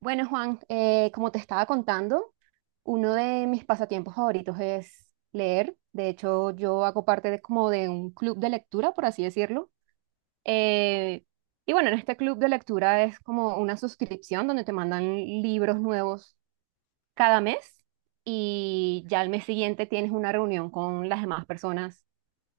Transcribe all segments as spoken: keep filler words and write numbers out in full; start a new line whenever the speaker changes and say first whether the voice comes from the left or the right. right: Bueno, Juan, eh, como te estaba contando, uno de mis pasatiempos favoritos es leer. De hecho, yo hago parte de como de un club de lectura, por así decirlo. Eh, y bueno, en este club de lectura es como una suscripción donde te mandan libros nuevos cada mes y ya al mes siguiente tienes una reunión con las demás personas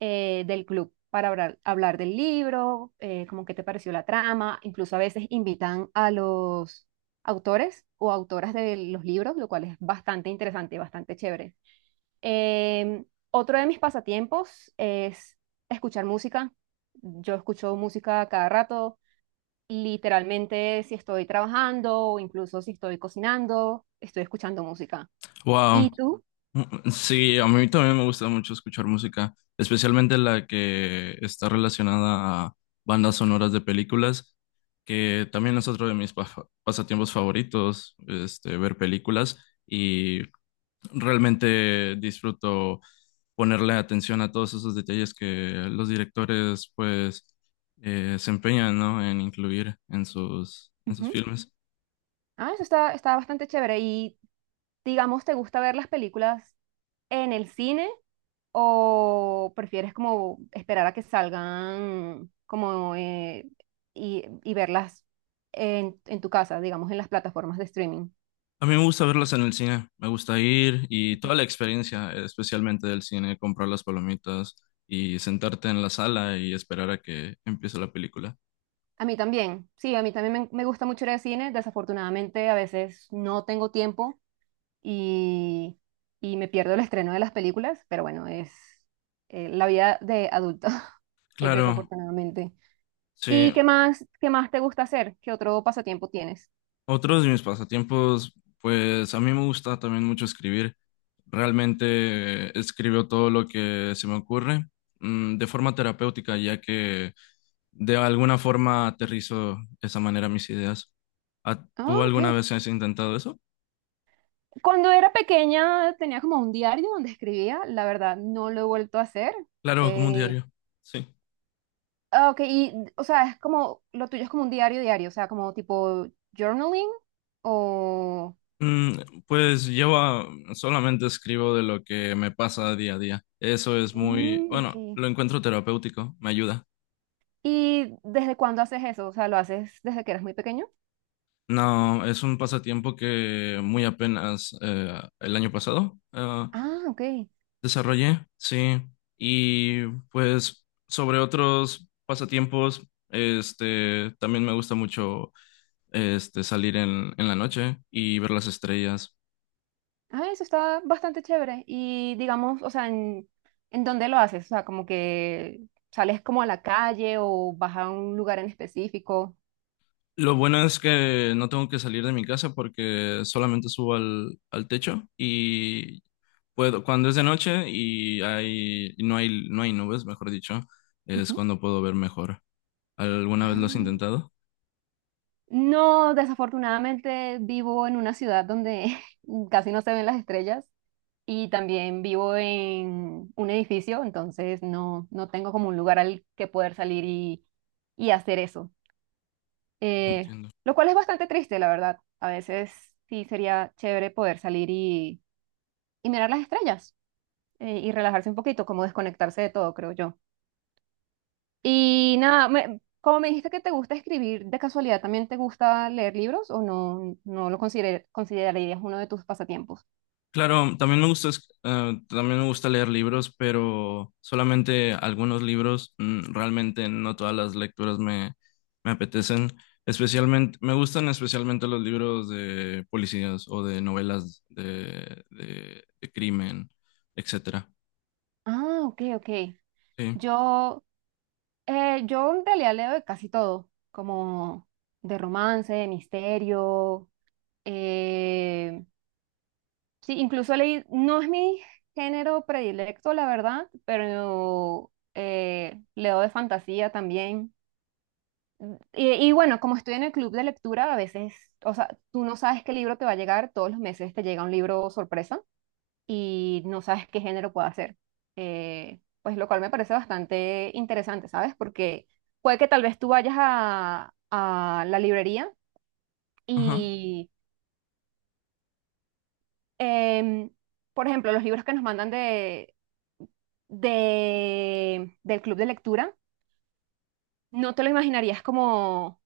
right: eh, del club para hablar, hablar del libro, eh, como qué te pareció la trama, incluso a veces invitan a los autores o autoras de los libros, lo cual es bastante interesante y bastante chévere. Em, Otro de mis pasatiempos es escuchar música. Yo escucho música cada rato, literalmente si estoy trabajando o incluso si estoy cocinando, estoy escuchando música. ¿Y
left: Wow,
right: tú?
left: sí, a mí también me gusta mucho escuchar música, especialmente la que está relacionada a bandas sonoras de películas, que también es otro de mis pa- pasatiempos favoritos, este, ver películas y realmente disfruto ponerle atención a todos esos detalles que los directores pues eh, se empeñan, ¿no? En incluir en sus en sus
right: Ujú.
left: filmes.
right: Ah, eso está, está bastante chévere. Y digamos, ¿te gusta ver las películas en el cine o prefieres como esperar a que salgan como eh, y, y verlas en, en tu casa, digamos, en las plataformas de streaming?
left: A mí me gusta verlas en el cine, me gusta ir y
right: Ujú.
left: toda la experiencia, especialmente del cine, comprar las palomitas y sentarte en la sala y esperar a que empiece la película.
right: A mí también, sí, a mí también me, me gusta mucho ir al cine. Desafortunadamente, a veces no tengo tiempo y, y me pierdo el estreno de las películas, pero bueno, es eh, la vida de adulto, eh,
left: Claro,
right: desafortunadamente.
left: sí.
right: ¿Y qué más, qué más te gusta hacer? ¿Qué otro pasatiempo tienes?
left: Otros de mis pasatiempos, pues a mí me gusta también mucho escribir. Realmente eh, escribo todo lo que se me ocurre, mm, de forma terapéutica, ya que de alguna forma aterrizo de esa manera mis ideas. ¿A-
right: Ah,
left: ¿Tú
right: ok.
left: alguna vez has intentado eso?
right: Cuando era pequeña tenía como un diario donde escribía, la verdad no lo he vuelto a hacer.
left: Claro, como un
right: Eh,
left: diario. Sí.
right: ah, ok, y o sea, es como, lo tuyo es como un diario diario, o sea, como tipo journaling o...
left: Mm, pues yo ah, solamente escribo de lo que me pasa día a día. Eso es muy,
right: Mm, ok.
left: bueno, lo encuentro terapéutico, me ayuda.
right: ¿Y desde cuándo haces eso? O sea, ¿lo haces desde que eras muy pequeño?
left: No, es un pasatiempo que muy apenas eh, el año pasado eh,
right: Ah, ok.
left: desarrollé, sí. Y pues sobre otros pasatiempos, este, también me gusta mucho este, salir en, en la noche y ver las estrellas.
right: Ah, eso está bastante chévere. Y digamos, o sea, ¿en, ¿en dónde lo haces? O sea, como que sales como a la calle o vas a un lugar en específico.
left: Lo bueno es que no tengo que salir de mi casa porque solamente subo al, al techo y puedo, cuando es de noche y hay, y no hay, no hay nubes, mejor dicho, es
right: Ujú.
left: cuando puedo ver mejor. ¿Alguna vez lo has
right: Ah.
left: intentado?
right: No, desafortunadamente vivo en una ciudad donde casi no se ven las estrellas y también vivo en un edificio, entonces no, no tengo como un lugar al que poder salir y, y hacer eso.
left: No
right: Eh,
left: entiendo.
right: lo cual es bastante triste, la verdad. A veces sí sería chévere poder salir y, y mirar las estrellas eh, y relajarse un poquito, como desconectarse de todo, creo yo. Y nada, me- como me dijiste que te gusta escribir, ¿de casualidad también te gusta leer libros o no, no lo consider- considerarías uno de tus pasatiempos?
left: Claro, también me gusta, es- eh, también me gusta leer libros, pero solamente algunos libros, mm, realmente no todas las lecturas me, me apetecen. Especialmente, me gustan especialmente los libros de policías o de novelas de, de, de crimen, etcétera.
right: Ah, ok, ok.
left: Sí.
right: Yo, eh, yo en realidad leo de casi todo, como de romance, de misterio. eh, sí, incluso leí, no es mi género predilecto, la verdad, pero eh, leo de fantasía también. Y, y bueno, como estoy en el club de lectura, a veces, o sea, tú no sabes qué libro te va a llegar, todos los meses te llega un libro sorpresa y no sabes qué género puede ser. Eh, pues lo cual me parece bastante interesante, ¿sabes? Porque puede que tal vez tú vayas a, a la librería
left: Ajá.
right: y, em, por ejemplo, los libros que nos mandan de, de, del club de lectura, no te lo imaginarías como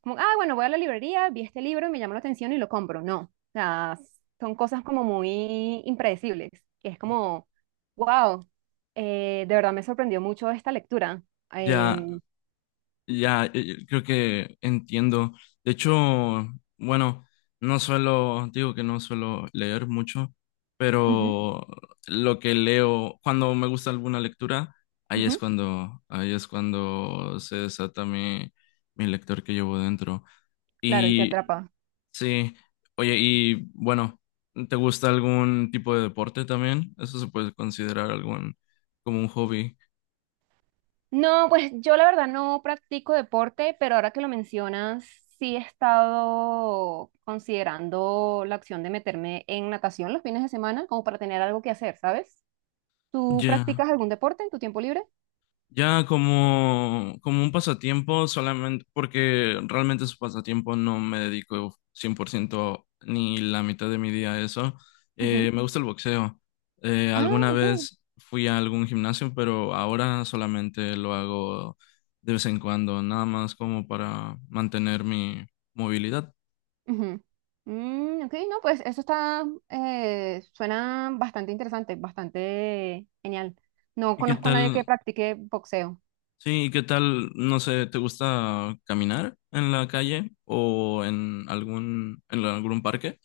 right: como, ah, bueno, voy a la librería, vi este libro y me llamó la atención y lo compro. No, o sea, son cosas como muy impredecibles, que es como, wow, eh, de verdad me sorprendió mucho esta lectura.
left: Ya,
right: Em,
left: ya, eh, eh, creo que entiendo. De hecho, bueno, no suelo, digo que no suelo leer mucho,
right: ujú,
left: pero lo que leo, cuando me gusta alguna lectura, ahí es
right: ujú,
left: cuando, ahí es cuando se desata mi, mi lector que llevo dentro.
right: claro, y te
left: Y
right: atrapa.
left: sí, oye, y bueno, ¿te gusta algún tipo de deporte también? Eso se puede considerar algún, como un hobby.
right: No, pues yo la verdad no practico deporte, pero ahora que lo mencionas, sí he estado considerando la opción de meterme en natación los fines de semana, como para tener algo que hacer, ¿sabes? ¿Tú
left: Ya.
right: practicas algún deporte en tu tiempo libre?
left: Ya como, como un pasatiempo solamente, porque realmente es un pasatiempo, no me dedico cien por ciento ni la mitad de mi día a eso. Eh,
right: Ujú.
left: me gusta el boxeo. Eh,
right: Ah,
left: alguna
right: ok.
left: vez fui a algún gimnasio, pero ahora solamente lo hago de vez en cuando, nada más como para mantener mi movilidad.
right: Ujú. Mm, ok, no, pues eso está, eh, suena bastante interesante, bastante genial. No
left: ¿Y qué
right: conozco a nadie que
left: tal?
right: practique boxeo.
left: Sí, ¿y qué tal? No sé, ¿te gusta caminar en la calle o en algún, en algún parque?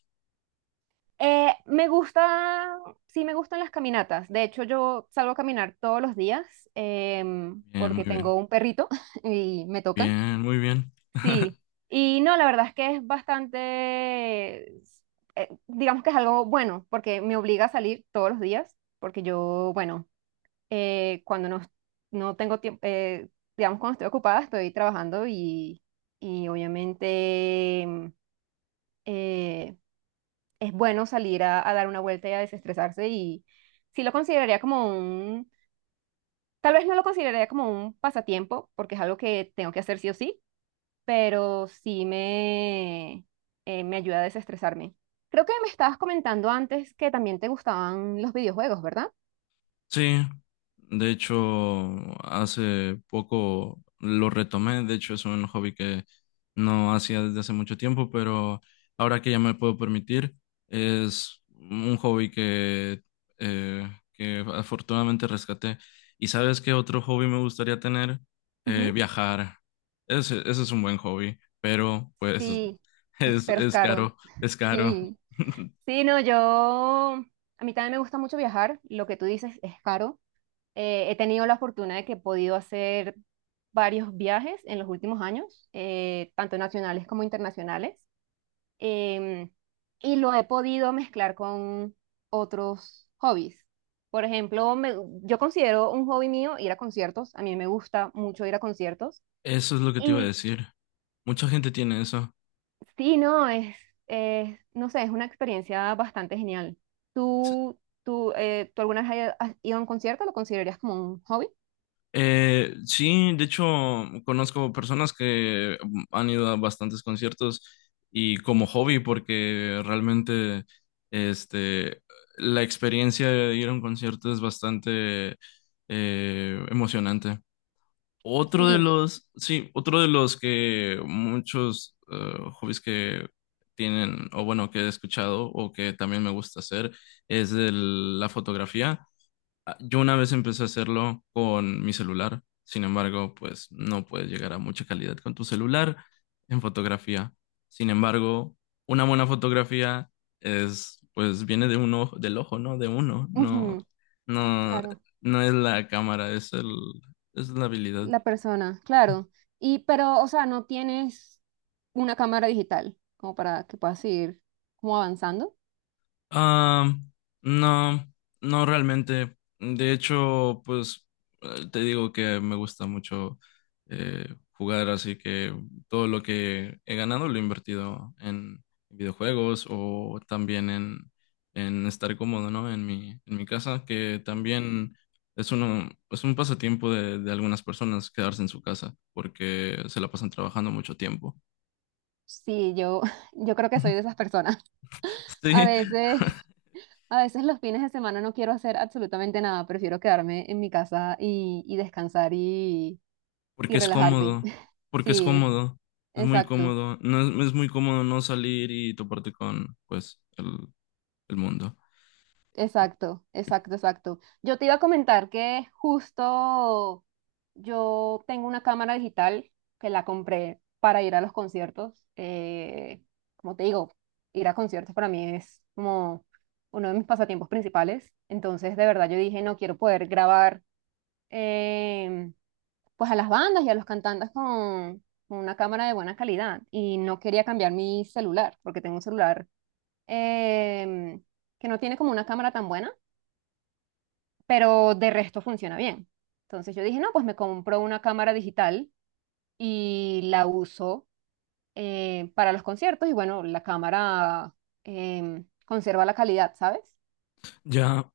right: Eh, me gusta, sí me gustan las caminatas. De hecho, yo salgo a caminar todos los días em,
left: Bien,
right: porque
left: muy bien.
right: tengo un perrito y me toca.
left: Bien, muy bien.
right: Sí. Y no, la verdad es que es bastante, eh, digamos que es algo bueno porque me obliga a salir todos los días porque yo, bueno. eh, cuando no, no tengo tiempo, eh, digamos, cuando estoy ocupada, estoy trabajando y, y obviamente mm, eh, es bueno salir a, a dar una vuelta y a desestresarse y sí lo consideraría como un, tal vez no lo consideraría como un pasatiempo, porque es algo que tengo que hacer sí o sí, pero sí me, eh, me ayuda a desestresarme. Creo que me estabas comentando antes que también te gustaban los videojuegos, ¿verdad?
left: Sí, de hecho, hace poco lo retomé. De hecho, es un hobby que no hacía desde hace mucho tiempo, pero ahora que ya me puedo permitir, es un hobby que, eh, que afortunadamente rescaté. ¿Y sabes qué otro hobby me gustaría tener? Eh,
right: Ujú.
left: viajar. Ese, ese es un buen hobby, pero pues
right: Sí,
left: es,
right: espero es
left: es
right: caro.
left: caro, es caro.
right: Sí. Sí, no, yo, a mí también me gusta mucho viajar, lo que tú dices es caro. Eh, he tenido la fortuna de que he podido hacer varios viajes en los últimos años, eh, tanto nacionales como internacionales, em, y lo he podido mezclar con otros hobbies. Por ejemplo, me- yo considero un hobby mío ir a conciertos, a mí me gusta mucho ir a conciertos.
left: Eso es lo que te iba a
right: y
left: decir. Mucha gente tiene eso.
right: Sí, no, es, es, no sé, es una experiencia bastante genial. ¿Tú, tú, eh, ¿tú alguna vez has has ido a un concierto? ¿Lo considerarías como un hobby?
left: Eh, sí, de hecho, conozco personas que han ido a bastantes conciertos y como hobby, porque realmente este, la experiencia de ir a un concierto es bastante eh, emocionante. Otro de
right: Sí,
left: los, sí, otro de los que muchos eh, hobbies que tienen, o bueno, que he escuchado o que también me gusta hacer, es el- la fotografía. Ah, yo una vez empecé a hacerlo con mi celular, sin embargo, pues no puedes llegar a mucha calidad con tu celular en fotografía. Sin embargo, una buena fotografía es, pues viene de un ojo, del ojo, ¿no? De uno, no,
right: ujú,
left: no,
right: claro,
left: no es la cámara, es el, es la habilidad.
right: la persona, claro. Y, pero, o sea, no tienes una cámara digital como para que puedas ir como avanzando.
left: Ah, no, no realmente. De hecho, pues eh, te digo que me gusta mucho eh, jugar, así que todo lo que he ganado lo he invertido en videojuegos o también en, en estar cómodo, ¿no? En mi, en mi casa, que también es uno, es un pasatiempo de, de algunas personas quedarse en su casa porque se la pasan trabajando mucho tiempo.
right: Sí, yo, yo creo que soy de esas personas. A
left: Sí.
right: veces, a veces los fines de semana no quiero hacer absolutamente nada, prefiero quedarme en mi casa y, y descansar y, y
left: Porque es
right: relajarme.
left: cómodo, porque es
right: Sí, es-
left: cómodo, es muy
right: exacto,
left: cómodo, no es, es muy cómodo no salir y toparte con, pues, el, el mundo.
right: exacto, exacto, exacto. Yo te iba a comentar que justo yo tengo una cámara digital que la compré para ir a los conciertos. Eh, como te digo, ir a conciertos para mí es como uno de mis pasatiempos principales. Entonces, de verdad, yo dije, no quiero poder grabar em, pues a las bandas y a los cantantes con con una cámara de buena calidad. Y no quería cambiar mi celular, porque tengo un celular em, que no tiene como una cámara tan buena, pero de resto funciona bien. Entonces yo dije, no, pues me compro una cámara digital y la uso eh, para los conciertos y bueno, la cámara em, conserva la calidad, ¿sabes?
left: Ya,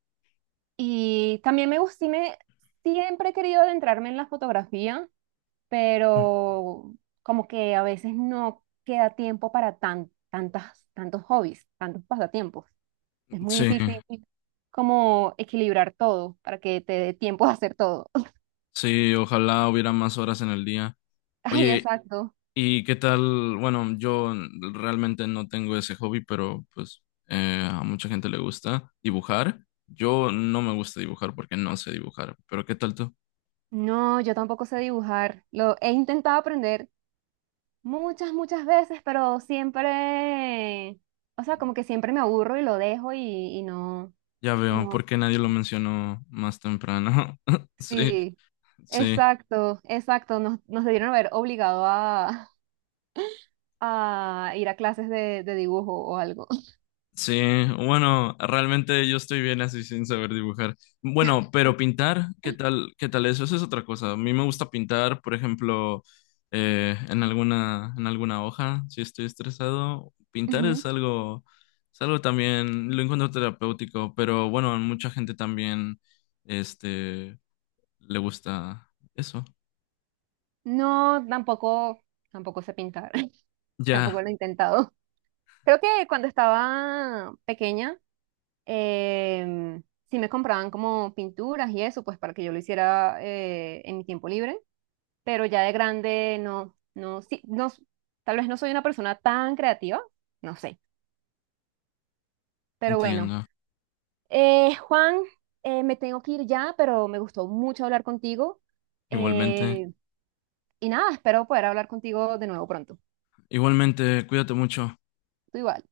right: Y también me gustó, me, siempre he querido adentrarme en la fotografía, pero como que a veces no queda tiempo para tan, tantas, tantos hobbies, tantos pasatiempos. Es muy
left: sí,
right: difícil como equilibrar todo para que te dé tiempo de hacer todo.
left: sí, ojalá hubiera más horas en el día.
right: Ay,
left: Oye,
right: exacto.
left: ¿y qué tal? Bueno, yo realmente no tengo ese hobby, pero pues eh, a mucha gente le gusta dibujar. Yo no me gusta dibujar porque no sé dibujar, pero ¿qué tal tú?
right: No, yo tampoco sé dibujar. Lo he intentado aprender muchas, muchas veces, pero siempre, o sea, como que siempre me aburro y lo dejo y, y no,
left: Ya veo,
right: no.
left: ¿por qué nadie lo mencionó más temprano? Sí,
right: Sí,
left: sí.
right: exacto, exacto. Nos, nos debieron haber obligado a, a ir a clases de, de dibujo o algo.
left: Sí, bueno, realmente yo estoy bien así sin saber dibujar. Bueno, pero pintar, ¿qué tal? ¿Qué tal eso? Eso es otra cosa. A mí me gusta pintar, por ejemplo, eh, en alguna, en alguna hoja, si estoy estresado. Pintar es
right: Ujú.
left: algo, es algo también, lo encuentro terapéutico, pero bueno, a mucha gente también, este, le gusta eso.
right: No, tampoco, tampoco sé pintar.
left: Ya,
right: Tampoco lo he intentado. Creo que cuando estaba pequeña, em, sí me compraban como pinturas y eso, pues para que yo lo hiciera eh, en mi tiempo libre, pero ya de grande no, no, sí, no, s- tal vez no soy una persona tan creativa, no sé, pero bueno.
left: entiendo.
right: Eh, Juan, eh, me tengo que ir ya, pero me gustó mucho hablar contigo
left: Igualmente,
right: eh, y nada, espero poder hablar contigo de nuevo pronto.
left: igualmente, cuídate mucho.
right: Tú igual.